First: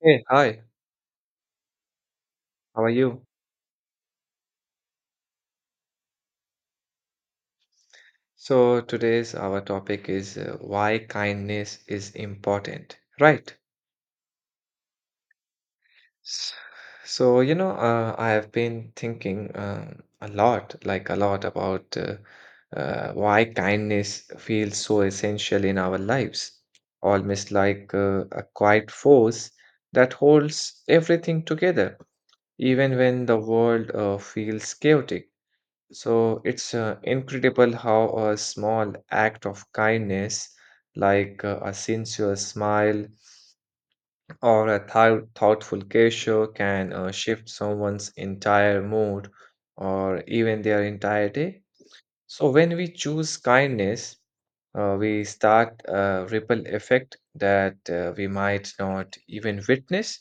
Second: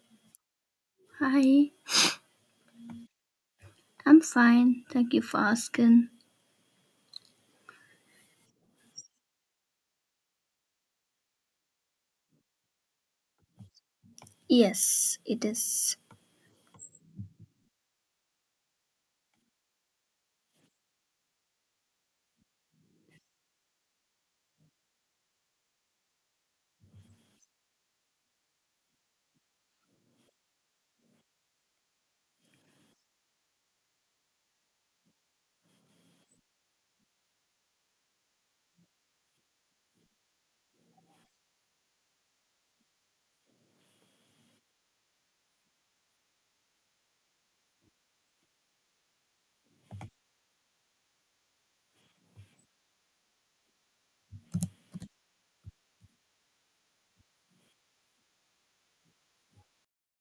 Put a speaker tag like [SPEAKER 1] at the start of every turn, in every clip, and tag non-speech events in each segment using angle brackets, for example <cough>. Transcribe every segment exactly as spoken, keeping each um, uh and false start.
[SPEAKER 1] Hey, hi,
[SPEAKER 2] Hi,
[SPEAKER 1] how are you?
[SPEAKER 2] I'm fine. Thank you for asking.
[SPEAKER 1] So, today's our topic is uh, why kindness is important, right?
[SPEAKER 2] Yes, it is.
[SPEAKER 1] S- So, you know, uh, I have been thinking um, a lot, like a lot about uh, uh, why kindness feels so essential in our lives, almost like uh, a quiet force that holds everything together, even when the world uh, feels chaotic. So it's uh, incredible how a small act of kindness, like uh, a sincere smile or a thou- thoughtful gesture, can uh, shift someone's entire mood or even their entire day. So when we choose kindness, uh, we start a ripple effect that uh, we might not even witness,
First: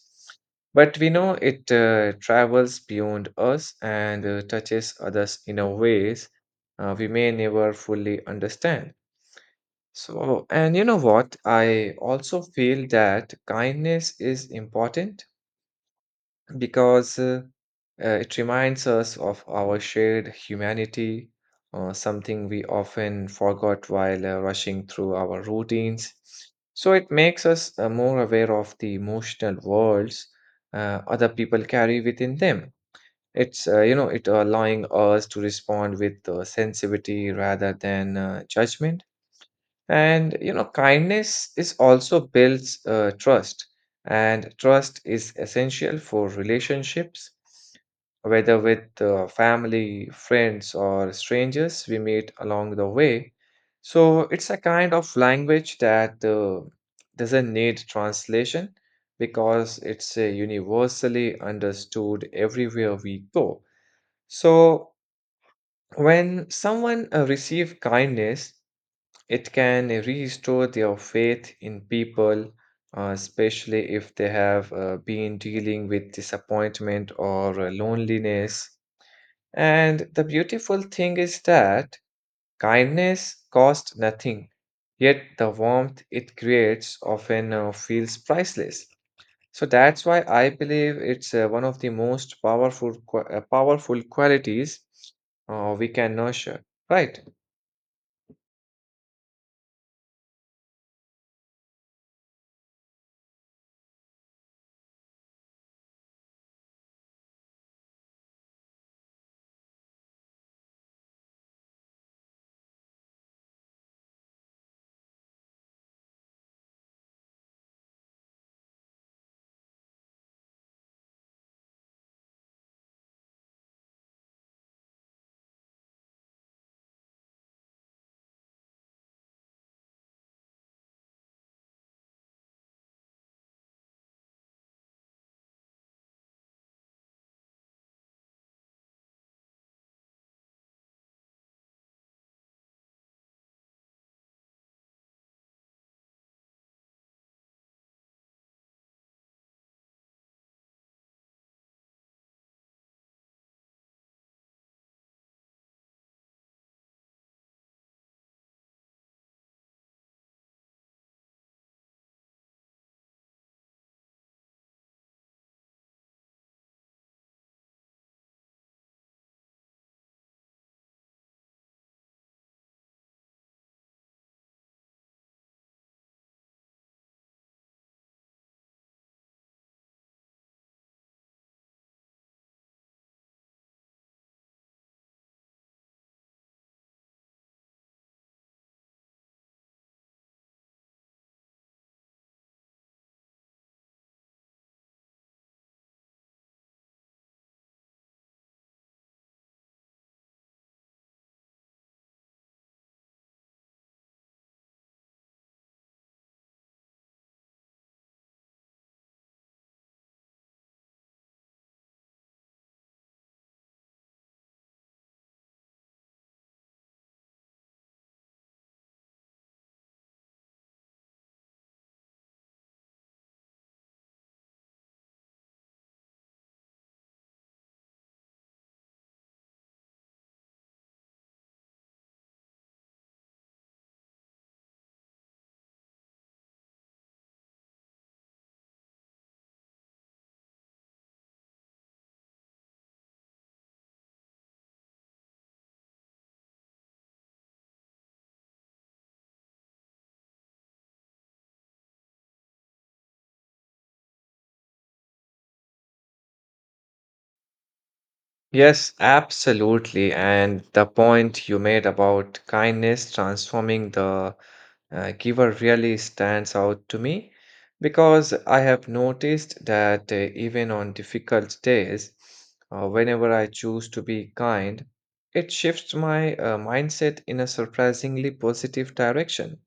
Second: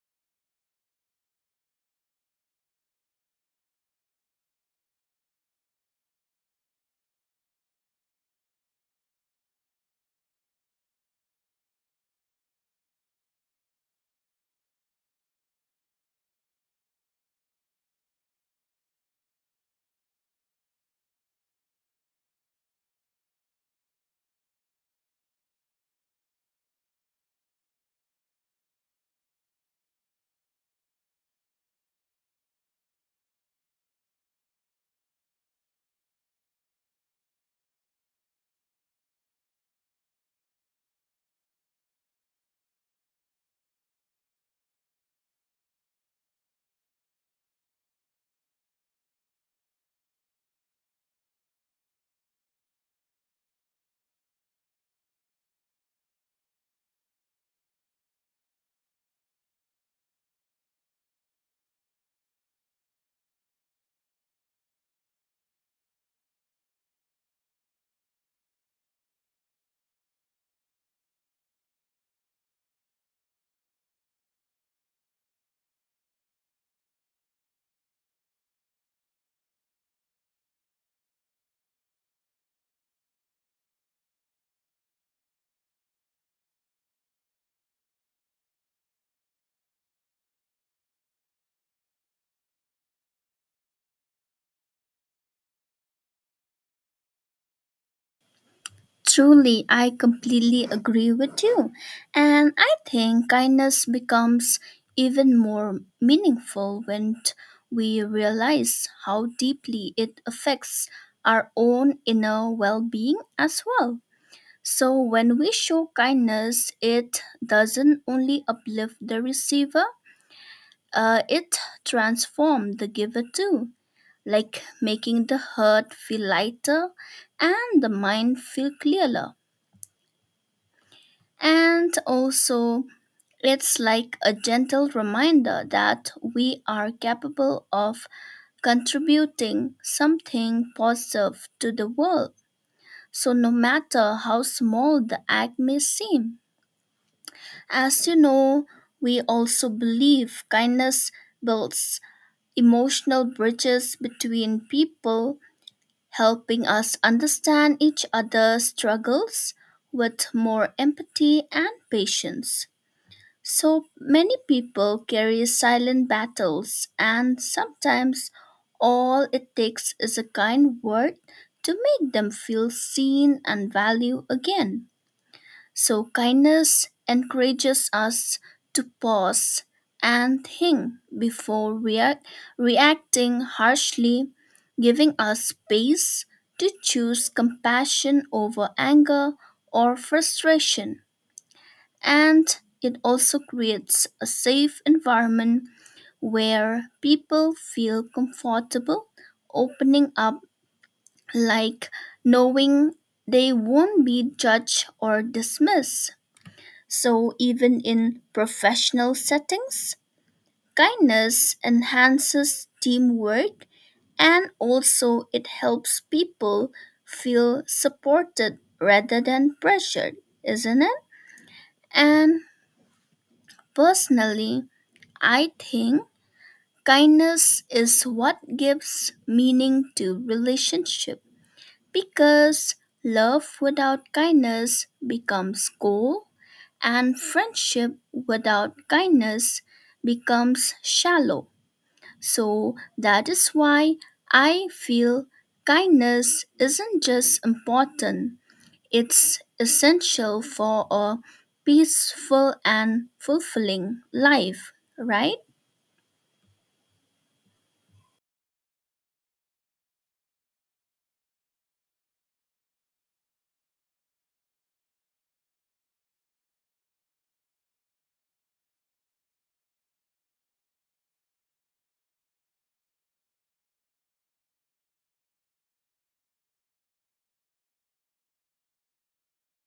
[SPEAKER 1] but we know it uh, travels beyond us and uh, touches others in a ways uh, we may never fully understand. So, and you know what? I also feel that kindness is important because uh, uh, it reminds us of our shared humanity, uh, something we often forgot while uh, rushing through our routines. So it makes us uh, more aware of the emotional worlds uh, other people carry within them. It's uh, you know it allowing us to respond with uh, sensitivity rather than uh, judgment. And you know, kindness is also builds uh, trust, and trust is essential for relationships, whether with uh, family, friends, or strangers we meet along the way. So it's a kind of language that uh, doesn't need translation because it's uh, universally understood everywhere we go. So when someone uh, receive kindness, it can restore their faith in people, uh, especially if they have uh, been dealing with disappointment or uh, loneliness. And the beautiful thing is that kindness costs nothing, yet the warmth it creates often uh, feels priceless. So that's why I believe it's uh, one of the most powerful, qua- uh, powerful qualities uh, we can nurture, right?
[SPEAKER 2] Truly, I completely agree with you. And I think kindness becomes even more meaningful when t- we realize how deeply it affects our own inner well being as well. So, when we show kindness, it doesn't only uplift the receiver, uh, it transforms the giver too, like making the heart feel lighter and the mind feel clearer. And also, it's like a gentle reminder that we are capable of contributing something positive to the world. So, no matter how small the act may seem, as you know, we also believe kindness builds emotional bridges between people, helping us understand each other's struggles with more empathy and patience. So many people carry silent battles, and sometimes all it takes is a kind word to make them feel seen and valued again. So, kindness encourages us to pause and think before react, reacting harshly, giving us space to choose compassion over anger or frustration. And it also creates a safe environment where people feel comfortable opening up, like knowing they won't be judged or dismissed. So, even in professional settings, kindness enhances teamwork, and also it helps people feel supported rather than pressured, isn't it? And personally, I think kindness is what gives meaning to relationship. Because love without kindness becomes cold, and friendship without kindness becomes shallow. So that is why I feel kindness isn't just important, it's essential for a peaceful and fulfilling life, right?
[SPEAKER 1] Yes, absolutely. And the point you made about kindness transforming the uh, giver really stands out to me because I have noticed that uh, even on difficult days, uh, whenever I choose to be kind, it shifts my uh, mindset in a surprisingly positive direction.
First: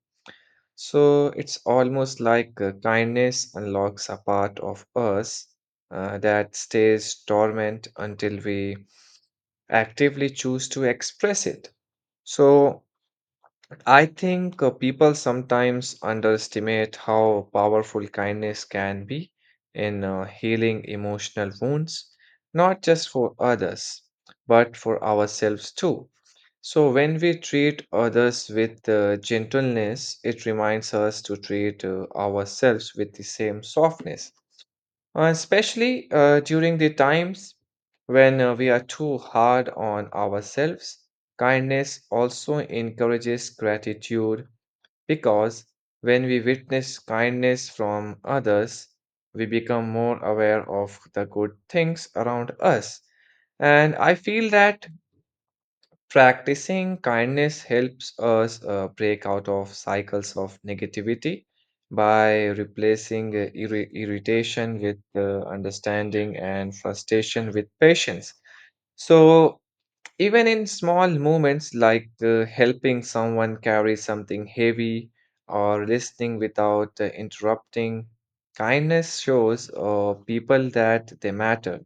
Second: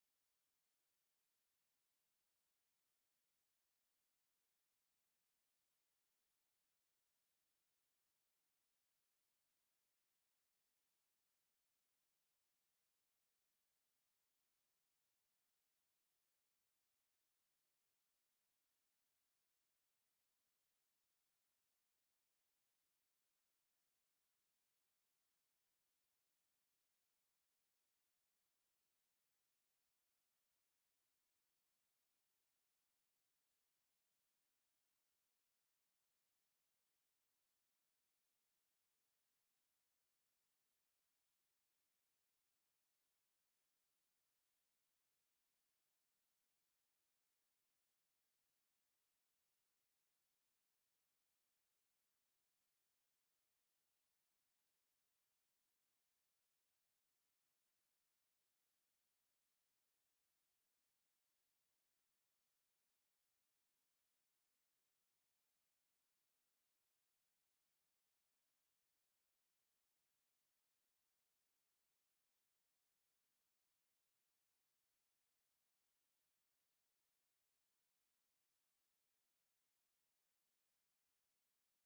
[SPEAKER 1] So it's almost like uh, kindness unlocks a part of us uh, that stays dormant until we actively choose to express it. So I think uh, people sometimes underestimate how powerful kindness can be in uh, healing emotional wounds, not just for others, but for ourselves too. So when we treat others with uh, gentleness, it reminds us to treat uh, ourselves with the same softness. Uh, especially uh, during the times when uh, we are too hard on ourselves. Kindness also encourages gratitude because when we witness kindness from others, we become more aware of the good things around us. And I feel that practicing kindness helps us uh, break out of cycles of negativity by replacing uh, irri- irritation with uh, understanding and frustration with patience. So, even in small moments like uh, helping someone carry something heavy or listening without uh, interrupting, kindness shows uh, people that they matter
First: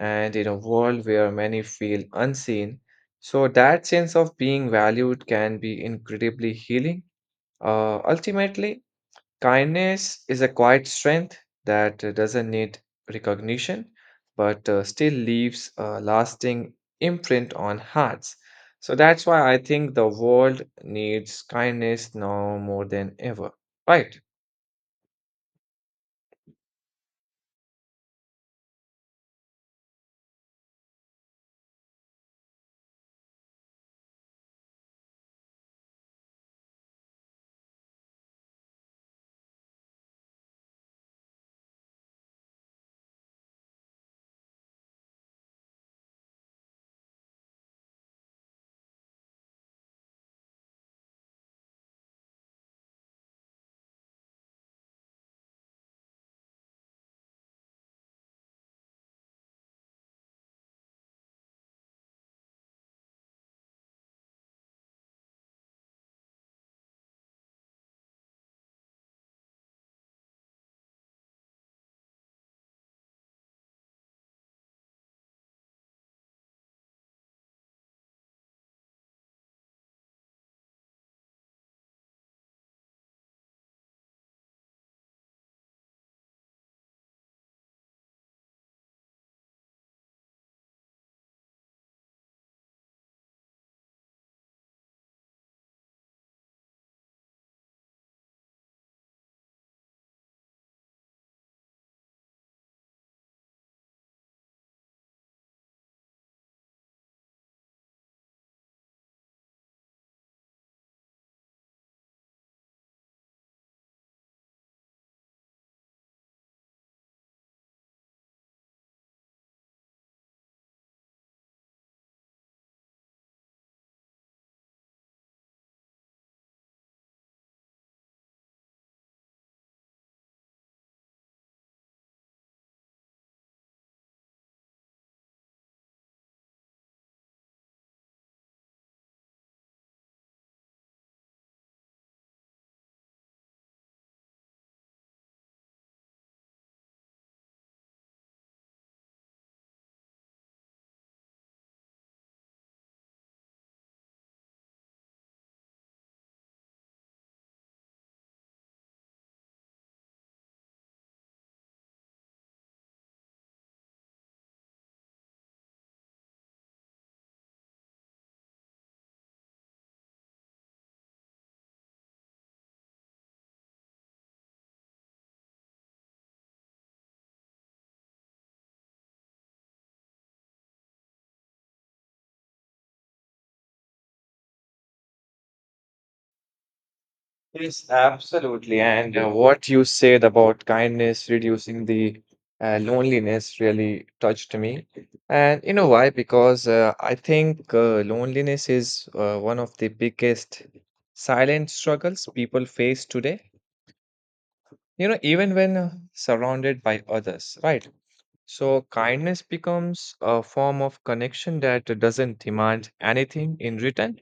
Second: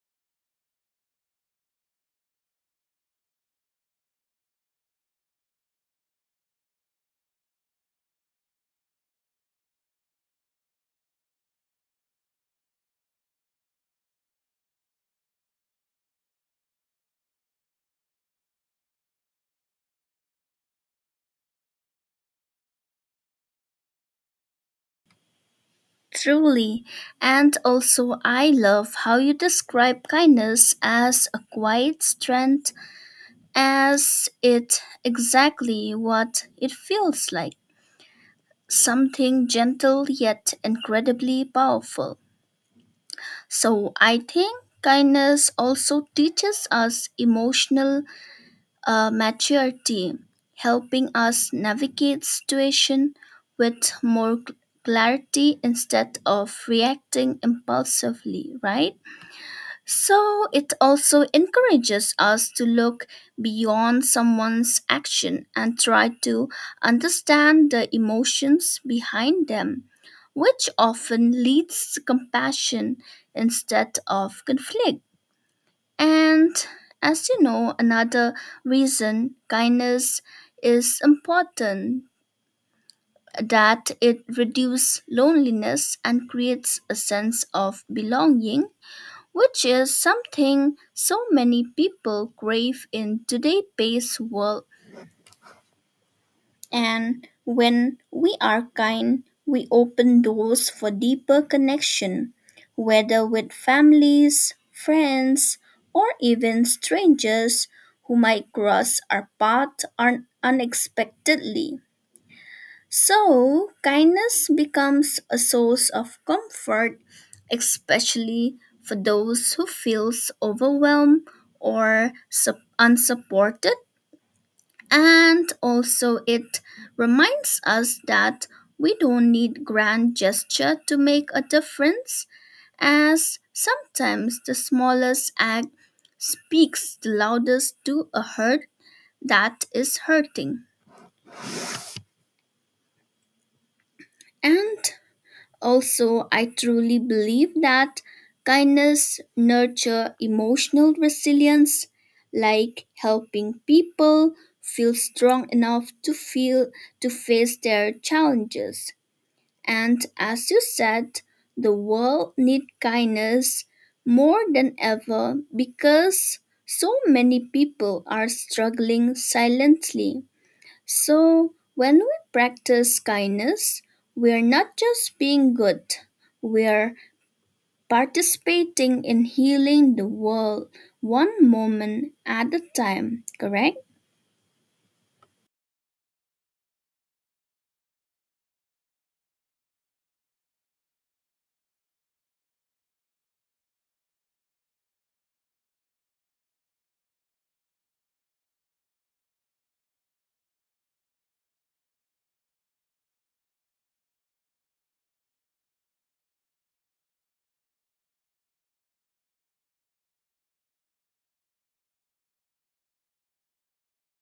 [SPEAKER 1] and in a world where many feel unseen. So, that sense of being valued can be incredibly healing. Uh, ultimately, kindness is a quiet strength that uh, doesn't need recognition, but uh, still leaves a lasting imprint on hearts. So that's why I think the world needs kindness now more than ever. Right?
[SPEAKER 2] Truly. And also, I love how you describe kindness as a quiet strength, as it exactly what it feels like, something gentle yet incredibly powerful. So I think kindness also teaches us emotional uh, maturity, helping us navigate situation with more clarity instead of reacting impulsively, right? So it also encourages us to look beyond someone's action and try to understand the emotions behind them, which often leads to compassion instead of conflict. And as you know, another reason kindness is important that it reduces loneliness and creates a sense of belonging, which is something so many people crave in today-based world. And when we are kind, we open doors for deeper connection, whether with families, friends, or even strangers who might cross our path un- unexpectedly. So, kindness becomes a source of comfort, especially for those who feels overwhelmed or sup- unsupported. And also, it reminds us that we don't need grand gesture to make a difference, as sometimes the smallest act speaks the loudest to a hurt that is hurting. And also, I truly believe that kindness nurture emotional resilience, like helping people feel strong enough to feel to face their challenges. And as you said, the world need kindness more than ever because so many people are struggling silently. So, when we practice kindness, we're not just being good, we're participating in healing the world one moment at a time, correct?
[SPEAKER 1] Yes, absolutely. And uh, what you said about kindness reducing the uh, loneliness really touched me. And you know why? Because uh, I think uh, loneliness is uh, one of the biggest silent struggles people face today. You know, even when uh, surrounded by others, right? So kindness becomes a form of connection that doesn't demand anything in return,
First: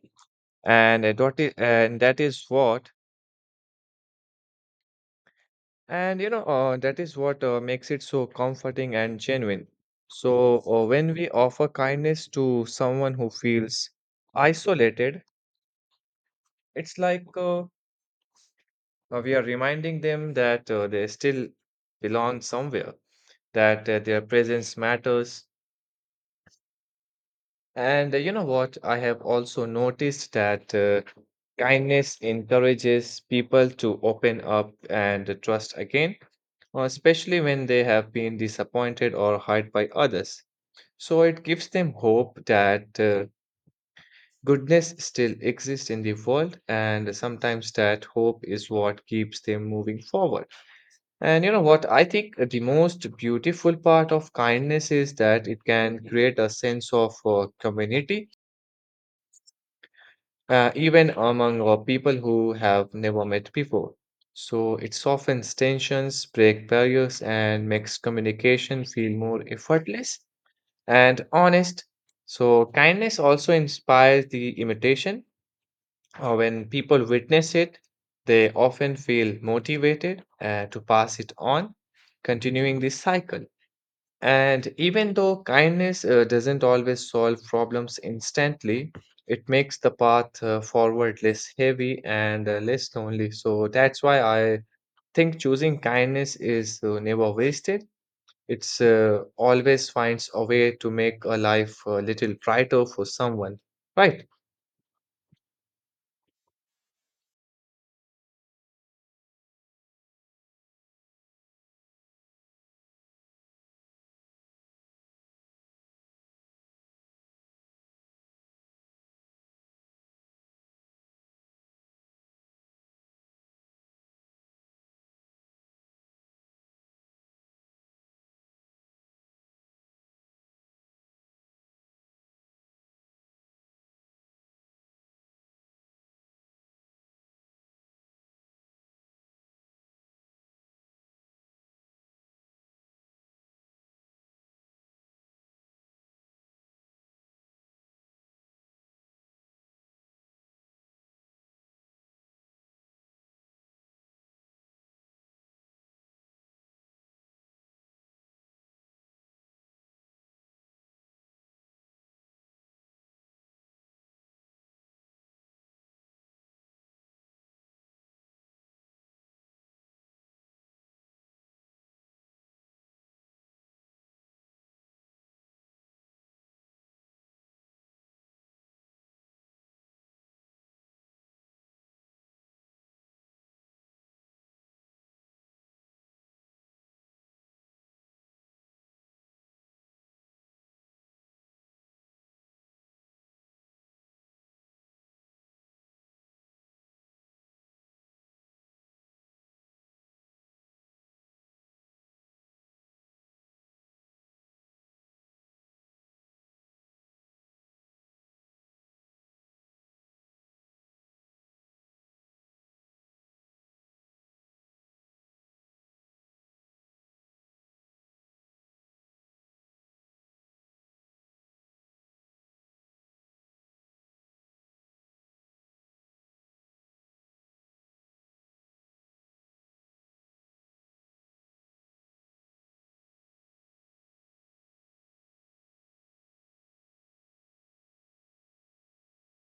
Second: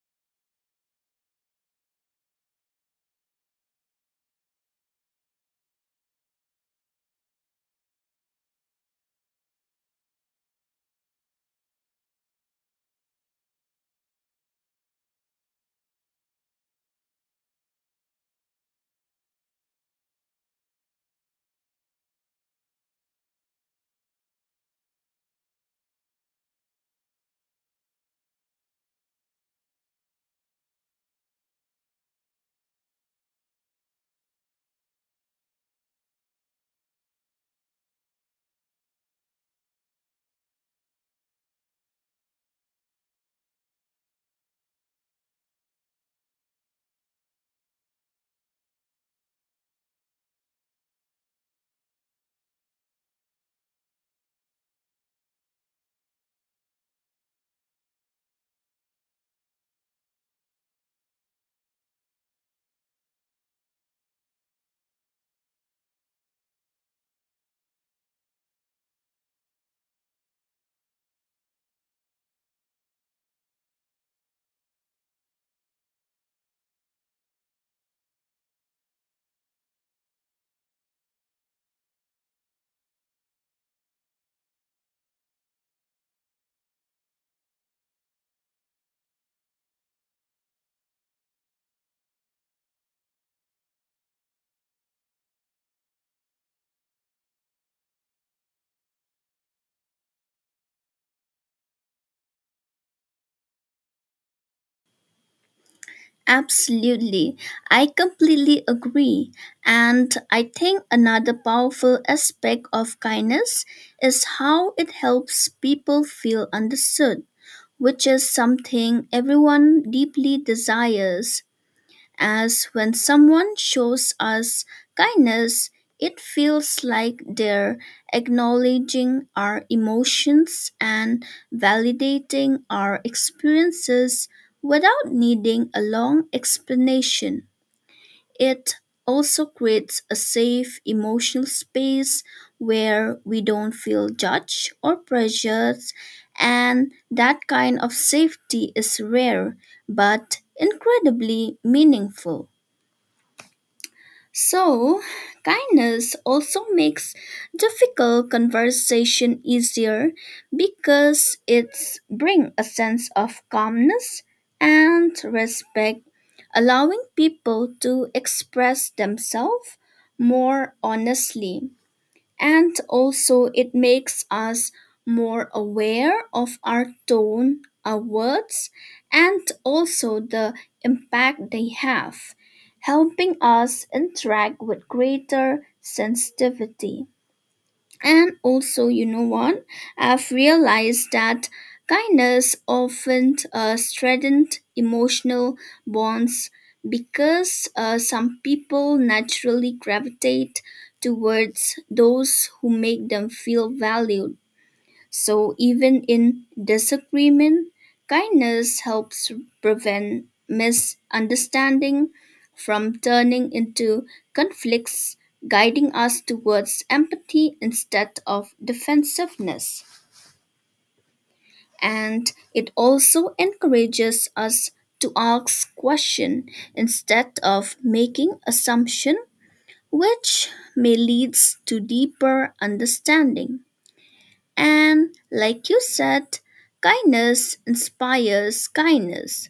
[SPEAKER 1] and uh, that is, and that is what And you know, uh, that is what uh, makes it so comforting and genuine. So, uh, when we offer kindness to someone who feels isolated, it's like uh, uh, we are reminding them that uh, they still belong somewhere, that uh, their presence matters. And uh, you know what? I have also noticed that uh, kindness encourages people to open up and trust again, uh, especially when they have been disappointed or hurt by others. So it gives them hope that uh, goodness still exists in the world, and sometimes that hope is what keeps them moving forward. And you know what? I think the most beautiful part of kindness is that it can create a sense of uh, community, uh, even among uh, people who have never met before. So it softens tensions, break barriers, and makes communication feel more effortless and honest. So, kindness also inspires the imitation. Uh, when people witness it, they often feel motivated uh, to pass it on, continuing this cycle. And even though kindness uh, doesn't always solve problems instantly, it makes the path uh, forward less heavy and uh, less lonely. So, that's why I think choosing kindness is uh, never wasted, it's uh, always finds a way to make a life a little brighter for someone, right?
[SPEAKER 2] Absolutely. I completely agree. And I think another powerful aspect of kindness is how it helps people feel understood, which is something everyone deeply desires, as when someone shows us kindness, it feels like they're acknowledging our emotions and validating our experiences without needing a long explanation. It also creates a safe emotional space where we don't feel judged or pressured, and that kind of safety is rare but incredibly meaningful. So, kindness also makes difficult conversation easier because it's bring a sense of calmness and respect, allowing people to express themselves more honestly, and also it makes us more aware of our tone, our words, and also the impact they have, helping us interact with greater sensitivity. And also, you know what? I've realized that kindness often uh, strengthens emotional bonds because uh, some people naturally gravitate towards those who make them feel valued. So even in disagreement, kindness helps prevent misunderstanding from turning into conflicts, guiding us towards empathy instead of defensiveness. And it also encourages us to ask question instead of making assumption, which may leads to deeper understanding. And like you said, kindness inspires kindness.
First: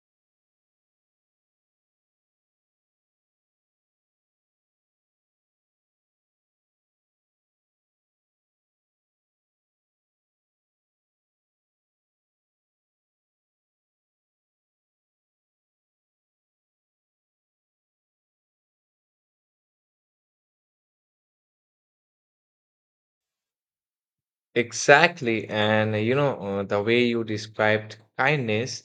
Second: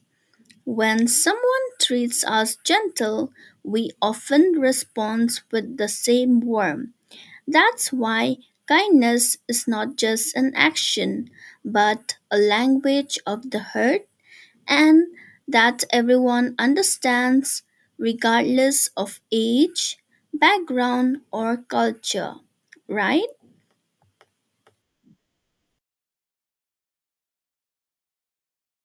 [SPEAKER 2] When someone treats us gentle, we often respond with the same warmth. That's why kindness is not just an action, but a language of the heart, and that everyone understands regardless of age, background, or culture, right?
[SPEAKER 1] Exactly. And uh, you know, uh, the way you described kindness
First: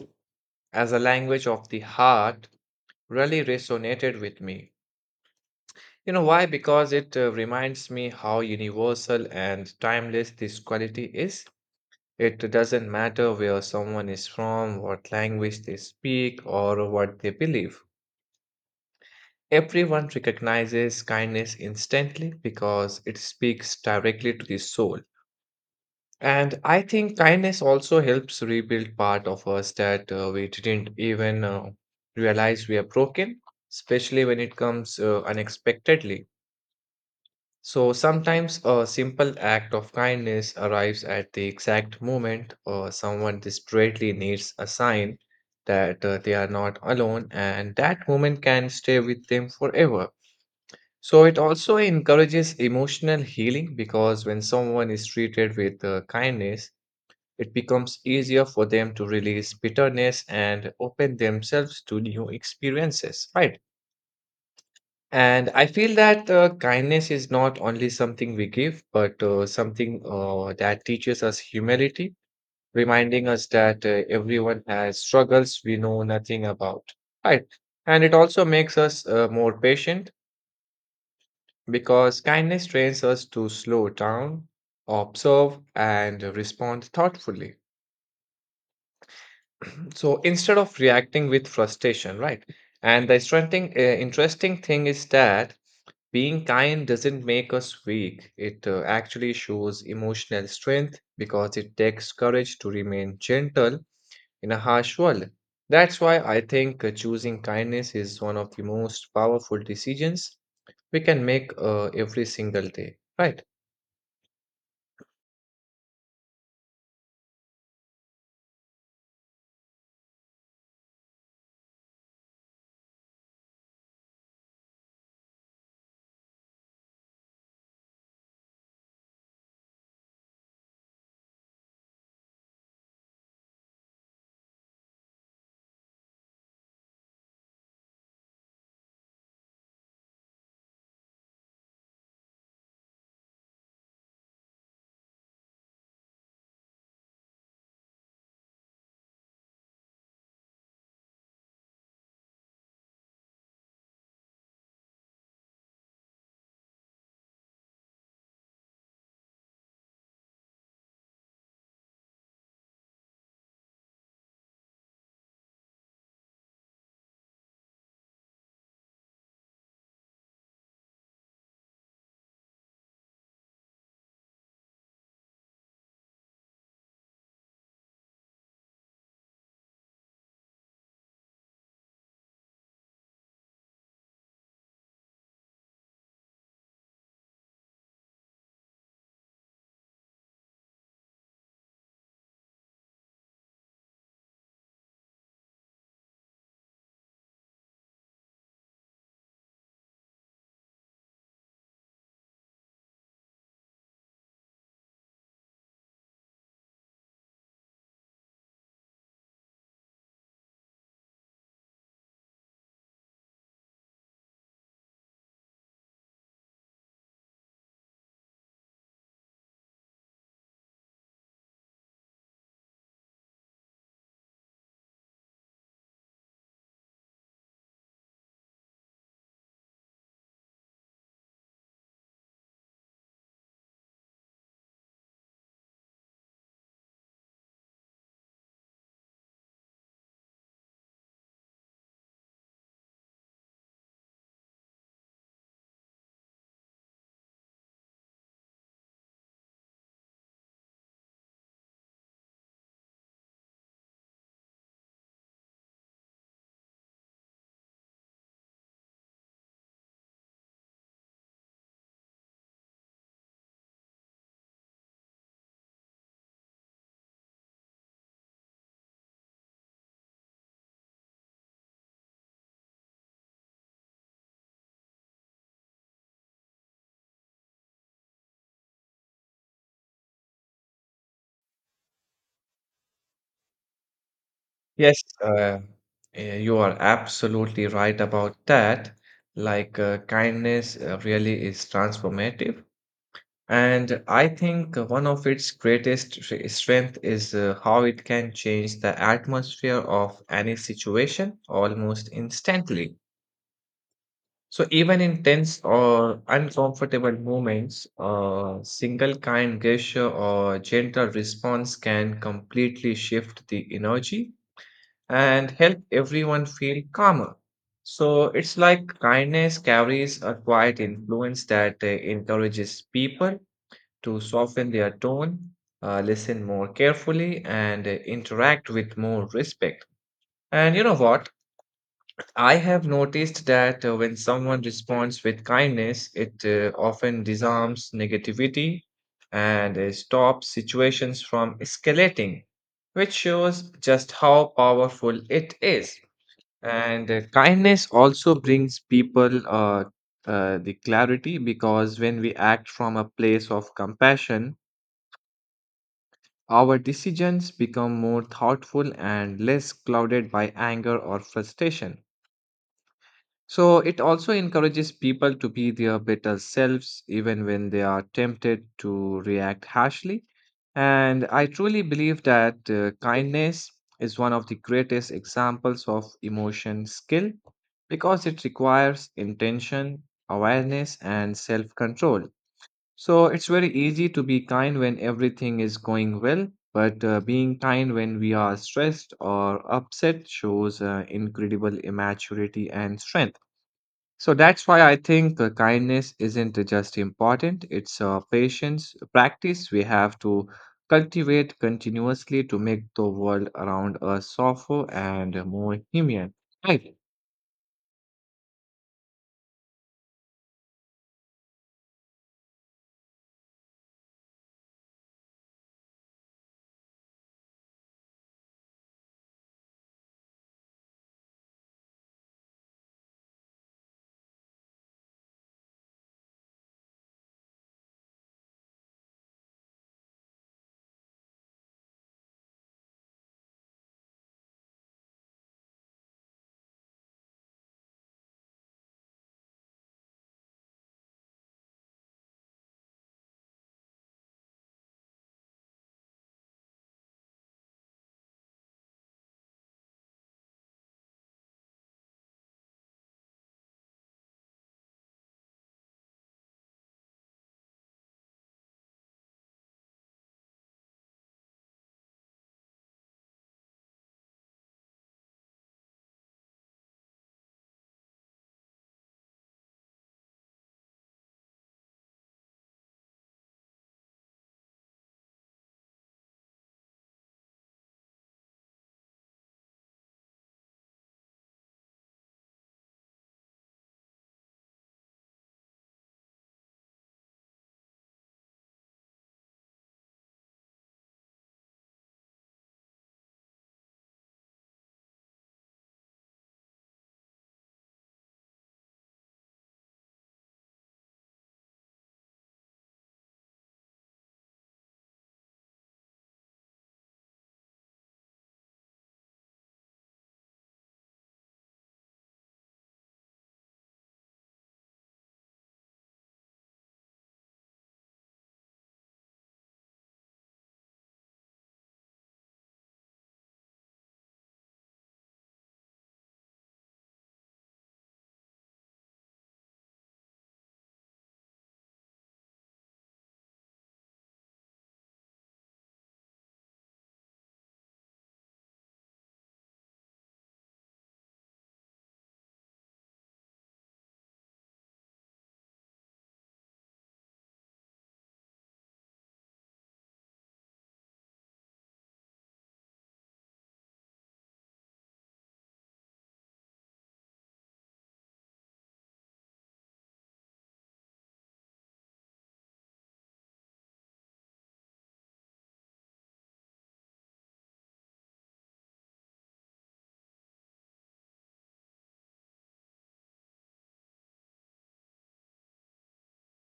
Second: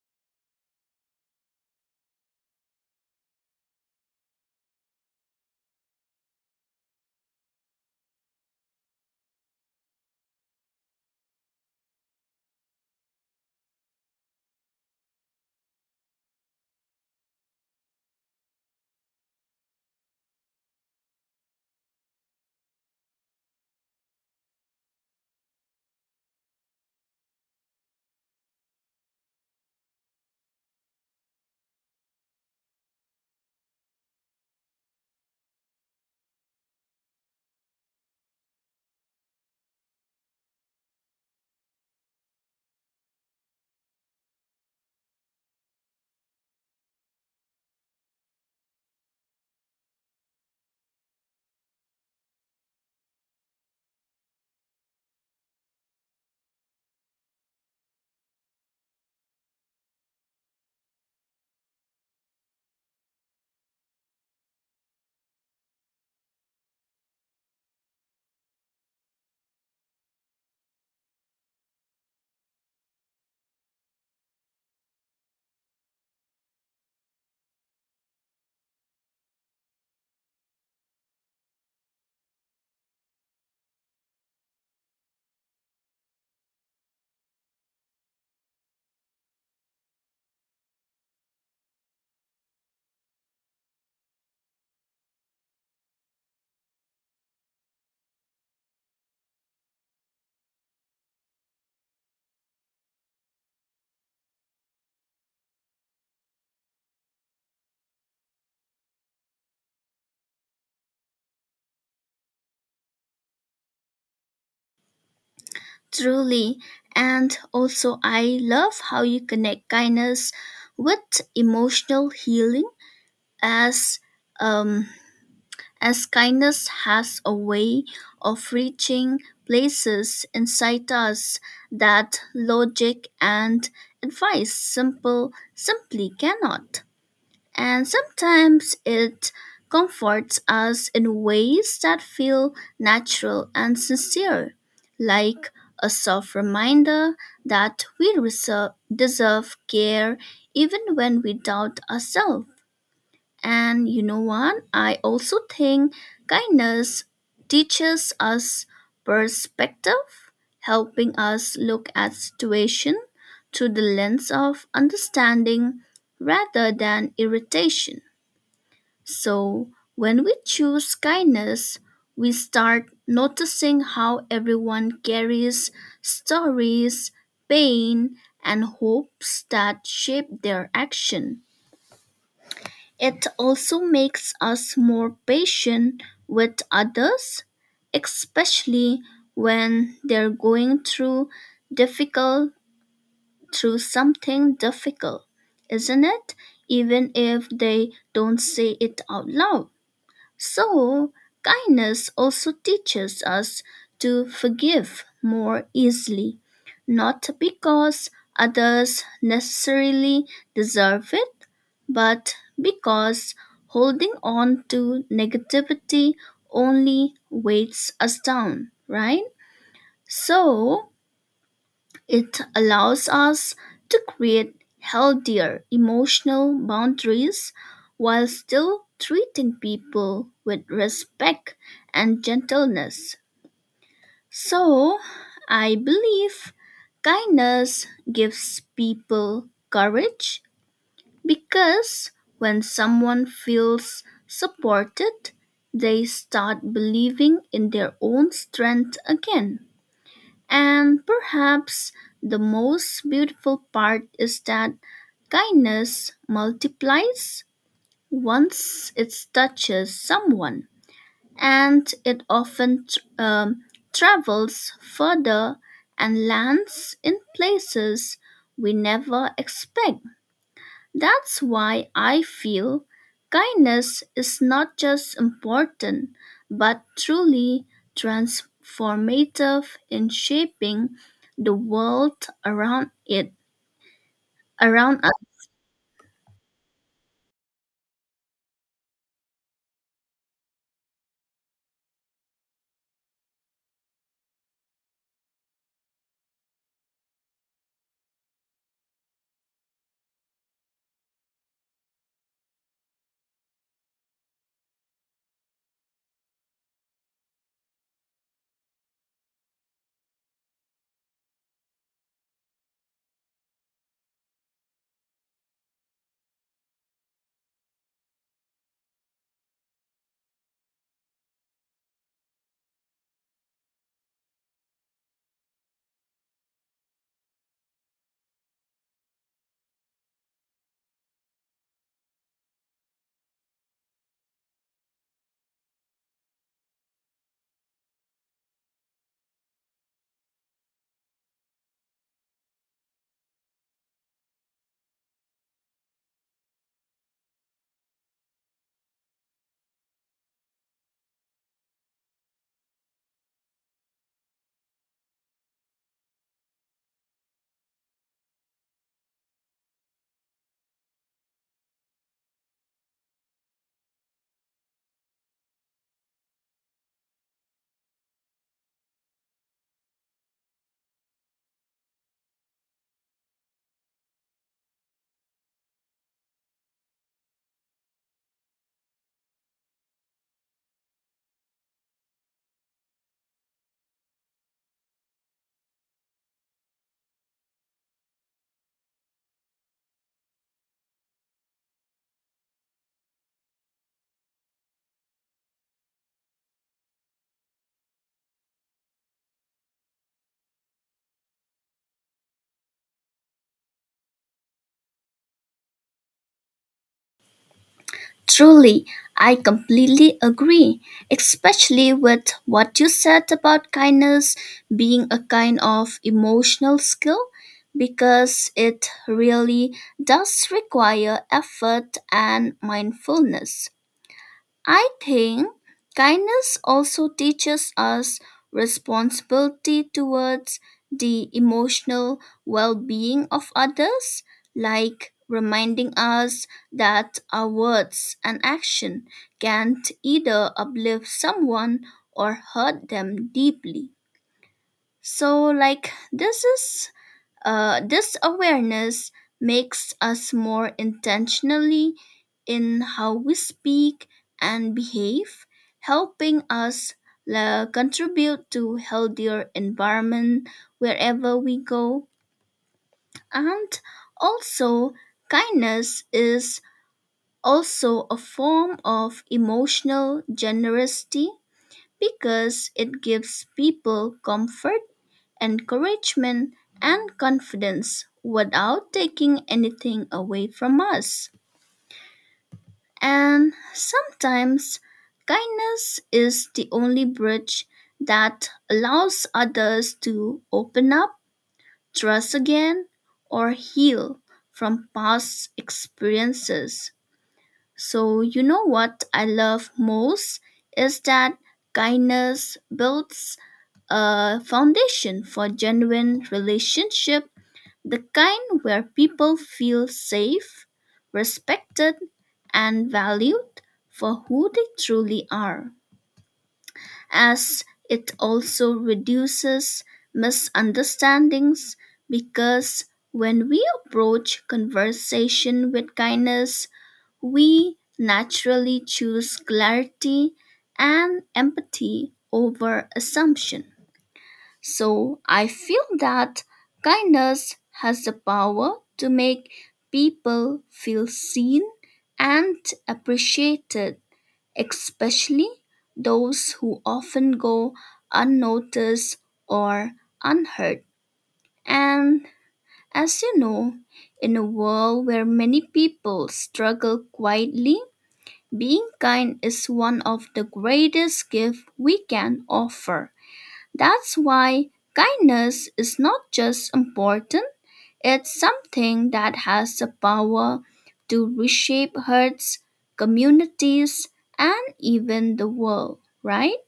[SPEAKER 1] as a language of the heart really resonated with me. You know why? Because it uh, reminds me how universal and timeless this quality is. It doesn't matter where someone is from, what language they speak, or what they believe. Everyone recognizes kindness instantly because it speaks directly to the soul. And I think kindness also helps rebuild part of us that uh, we didn't even uh, realize we are broken, especially when it comes uh, unexpectedly. So sometimes a simple act of kindness arrives at the exact moment or someone desperately needs a sign that uh, they are not alone, and that moment can stay with them forever. So it also encourages emotional healing because when someone is treated with uh, kindness, it becomes easier for them to release bitterness and open themselves to new experiences, right? And I feel that uh, kindness is not only something we give, but uh, something uh, that teaches us humility, reminding us that uh, everyone has struggles we know nothing about. Right. And it also makes us uh, more patient because kindness trains us to slow down, observe, and respond thoughtfully. <clears throat> So instead of reacting with frustration, right? And the interesting, uh, interesting thing is that being kind doesn't make us weak. It uh, actually shows emotional strength because it takes courage to remain gentle in a harsh world. That's why I think uh, choosing kindness is one of the most powerful decisions we can make uh, every single day, right?
[SPEAKER 2] Truly. And also, I love how you connect kindness with emotional healing, as um, as kindness has a way of reaching places inside us that logic and advice simple simply cannot, and sometimes it comforts us in ways that feel natural and sincere, like a soft reminder that we reser- deserve care even when we doubt ourselves. And you know what? I also think kindness teaches us perspective, helping us look at situation through the lens of understanding rather than irritation. So, when we choose kindness, we start noticing how everyone carries stories, pain, and hopes that shape their action. It also makes us more patient with others, especially when they're going through difficult through something difficult, isn't it? Even if they don't say it out loud. So, kindness also teaches us to forgive more easily, not because others necessarily deserve it, but because holding on to negativity only weights us down, right? So, it allows us to create healthier emotional boundaries while still treating people with respect and gentleness. So, I believe kindness gives people courage because when someone feels supported, they start believing in their own strength again. And perhaps the most beautiful part is that kindness multiplies once it touches someone, and it often um, travels further and lands in places we never expect. That's why I feel kindness is not just important, but truly transformative in shaping the world around it,
[SPEAKER 1] Yes.
[SPEAKER 2] around us.
[SPEAKER 1] Uh, eh, you are absolutely right about that. Like, uh, kindness uh, really is transformative. And I think one of its greatest stre- strength is uh, how it can change the atmosphere of any situation almost instantly. So even in tense or uncomfortable moments, a single kind gesture or gentle response can completely shift the energy and help everyone feel calmer. So it's like kindness carries a quiet influence that uh, encourages people to soften their tone, uh, listen more carefully, and uh, interact with more respect. And you know what? I have noticed that uh, when someone responds with kindness, it uh, often disarms negativity and uh, stops situations from escalating, which shows just how powerful it is. And uh, kindness also brings people uh, uh, the clarity because when we act from a place of compassion, our decisions become more thoughtful and less clouded by anger or frustration. So, it also encourages people to be their better selves even when they are tempted to react harshly. And I truly believe that uh, kindness is one of the greatest examples of emotion skill because it requires intention, awareness, and self control. So it's very easy to be kind when everything is going well, but uh, being kind when we are stressed or upset shows uh, incredible immaturity and strength. So that's why I think uh, kindness isn't just important, it's a patience practice we have to cultivate continuously to make the world around us softer and more human. Right.
[SPEAKER 2] Truly, I completely agree, especially with what you said about kindness being a kind of emotional skill because it really does require effort and mindfulness. I think kindness also teaches us responsibility towards the emotional well being of others, like reminding us that our words and action can't either uplift someone or hurt them deeply. So, like, this is uh, this awareness makes us more intentionally in how we speak and behave, helping us uh, contribute to healthier environment wherever we go. And also, kindness is also a form of emotional generosity because it gives people comfort, encouragement, and confidence without taking anything away from us. And sometimes kindness is the only bridge that allows others to open up, trust again, or heal from past experiences. So, you know what I love most is that kindness builds a foundation for genuine relationship, the kind where people feel safe, respected, and valued for who they truly are, as it also reduces misunderstandings because when we approach conversation with kindness, we naturally choose clarity and empathy over assumption. So I feel that kindness has the power to make people feel seen and appreciated, especially those who often go unnoticed or unheard. And as you know, in a world where many people struggle quietly, being kind is one of the greatest gifts we can offer. That's why kindness is not just important, it's something that has the power to reshape hearts, communities, and even the world, right?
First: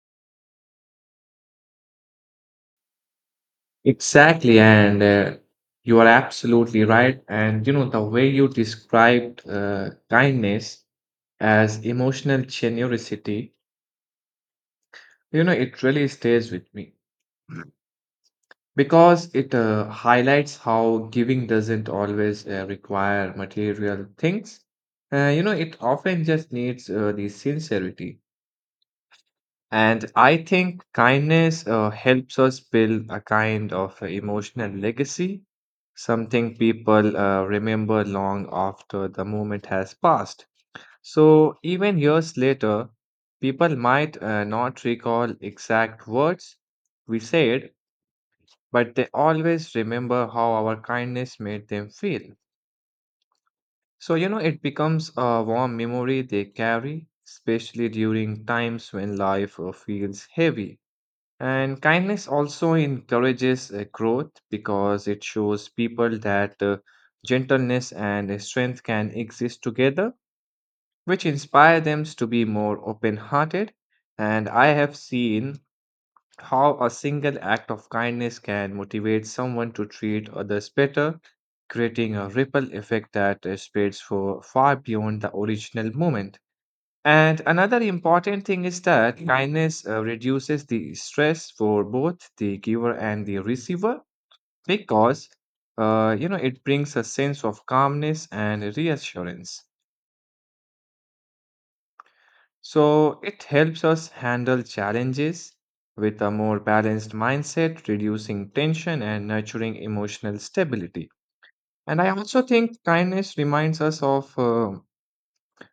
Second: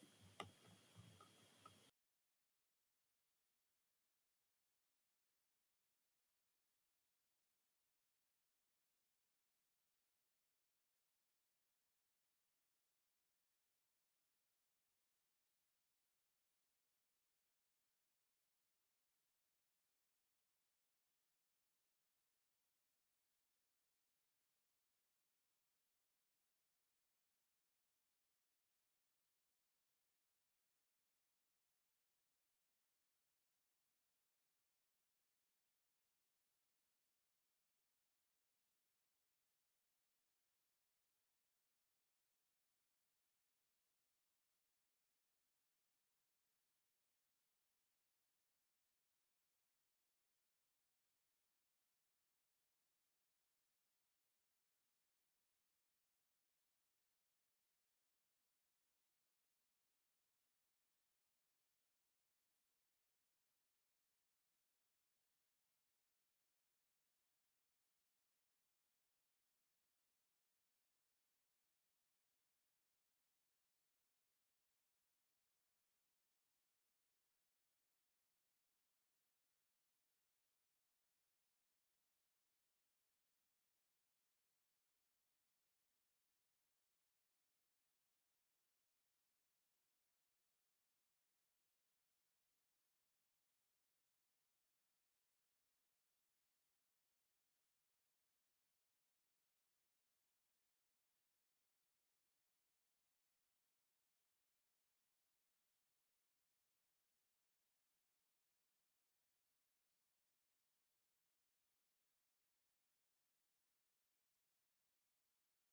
[SPEAKER 1] Exactly, and uh, you are absolutely right. And you know, the way you described uh, kindness as emotional generosity, you know, it really stays with me because it uh, highlights how giving doesn't always uh, require material things. Uh, you know, it often just needs uh, the sincerity. And I think kindness uh, helps us build a kind of uh, emotional legacy, something people uh, remember long after the moment has passed. So, even years later, people might uh, not recall exact words we said, but they always remember how our kindness made them feel. So, you know, it becomes a warm memory they carry, especially during times when life uh, feels heavy. And kindness also encourages uh, growth because it shows people that uh, gentleness and uh, strength can exist together, which inspire them to be more open hearted. And I have seen how a single act of kindness can motivate someone to treat others better, creating a ripple effect that uh, spreads for far beyond the original moment. And another important thing is that kindness uh, reduces the stress for both the giver and the receiver because uh, you know it brings a sense of calmness and reassurance. So it helps us handle challenges with a more balanced mindset, reducing tension and nurturing emotional stability. And I also think kindness reminds us of uh,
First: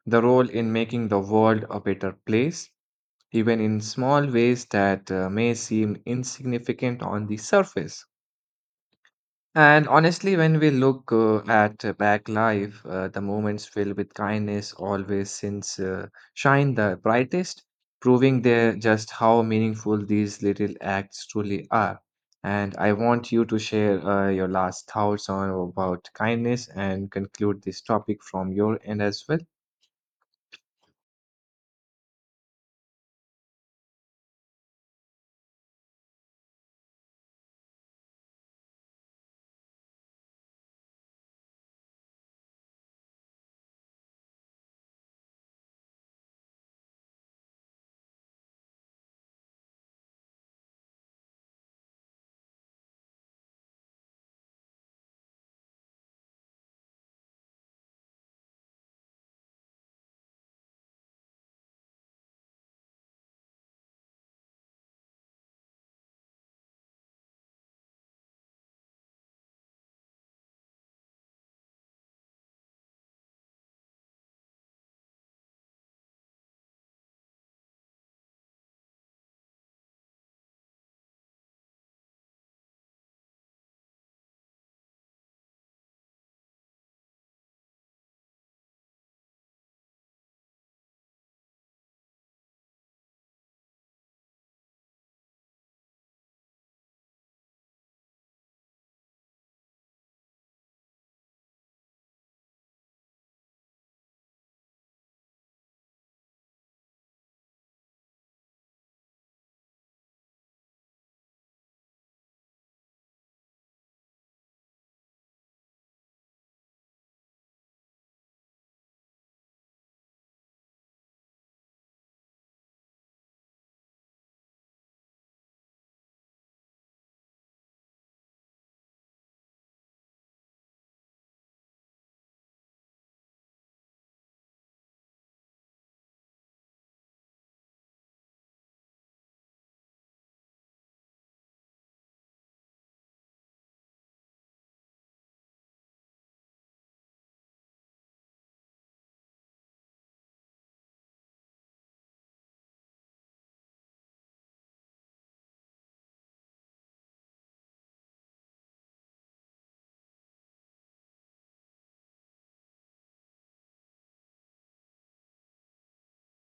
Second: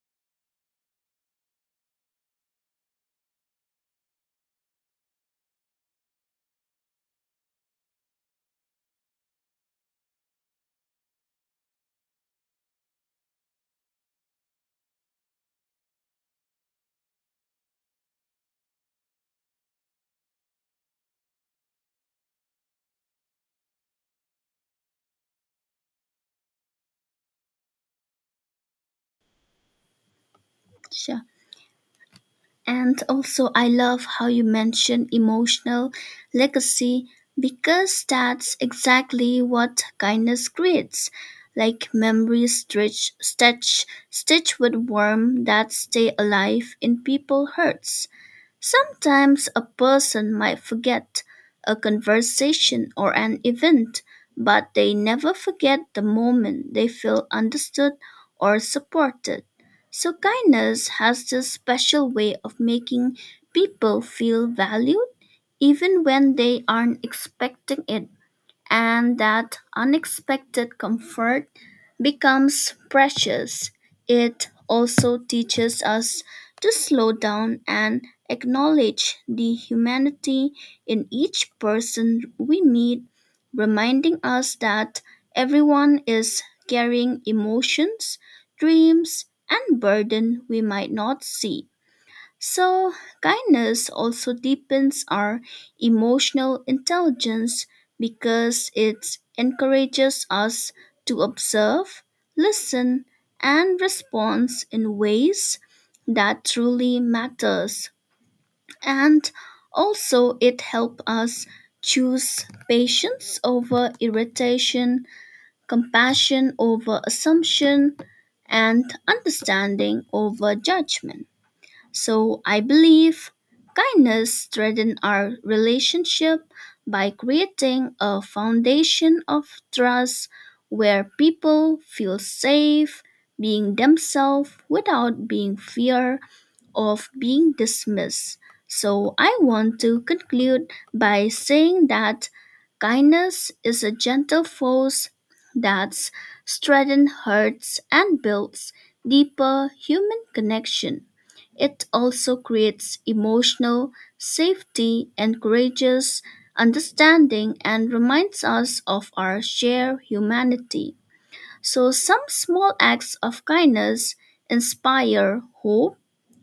[SPEAKER 1] the role in making the world a better place even in small ways that uh, may seem insignificant on the surface. And honestly, when we look uh, at uh, back life, uh, the moments filled with kindness always since uh, shine the brightest, proving there just how meaningful these little acts truly are. And I want you to share uh, your last thoughts on about kindness and conclude this topic from your end as well.
[SPEAKER 2] Sure. And also, I love how you mentioned emotional legacy because that's exactly what kindness creates. Like memories stretch, stitch, stitch with warmth that stay alive in people's hearts. Sometimes a person might forget a conversation or an event, but they never forget the moment they feel understood or supported. So, kindness has this special way of making people feel valued even when they aren't expecting it, and that unexpected comfort becomes precious. It also teaches us to slow down and acknowledge the humanity in each person we meet, reminding us that everyone is carrying emotions, dreams, and burden we might not see. So, kindness also deepens our emotional intelligence because it encourages us to observe, listen, and respond in ways that truly matters. And also it helps us choose patience over irritation, compassion over assumption, and understanding over judgment. So I believe kindness strengthens our relationship by creating a foundation of trust where people feel safe being themselves without being feared of being dismissed. So I want to conclude by saying that kindness is a gentle force that strengthens hearts and builds deeper human connection. It also creates emotional safety, encourages understanding, and reminds us of our shared humanity. So, some small acts of kindness inspire hope,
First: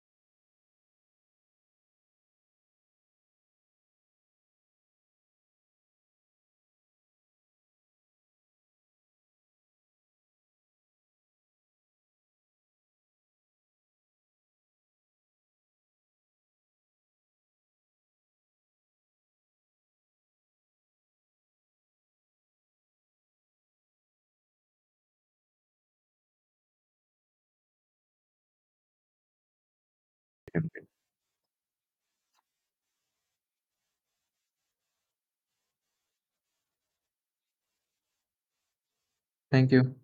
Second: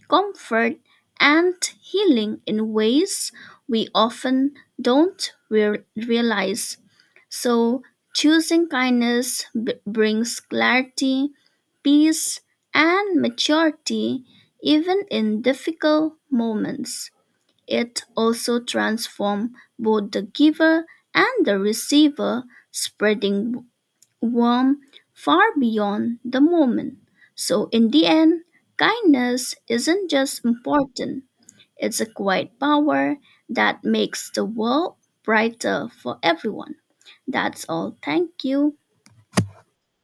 [SPEAKER 2] comfort, and healing in ways we often don't re- realize. So, choosing kindness b- brings clarity, peace, and maturity even in difficult moments. It also transforms both the giver and the receiver, spreading warm far beyond the moment. So, in the end, kindness isn't just important, it's a quiet power that makes the world brighter for everyone. That's all. Thank you.
[SPEAKER 1] Thank you.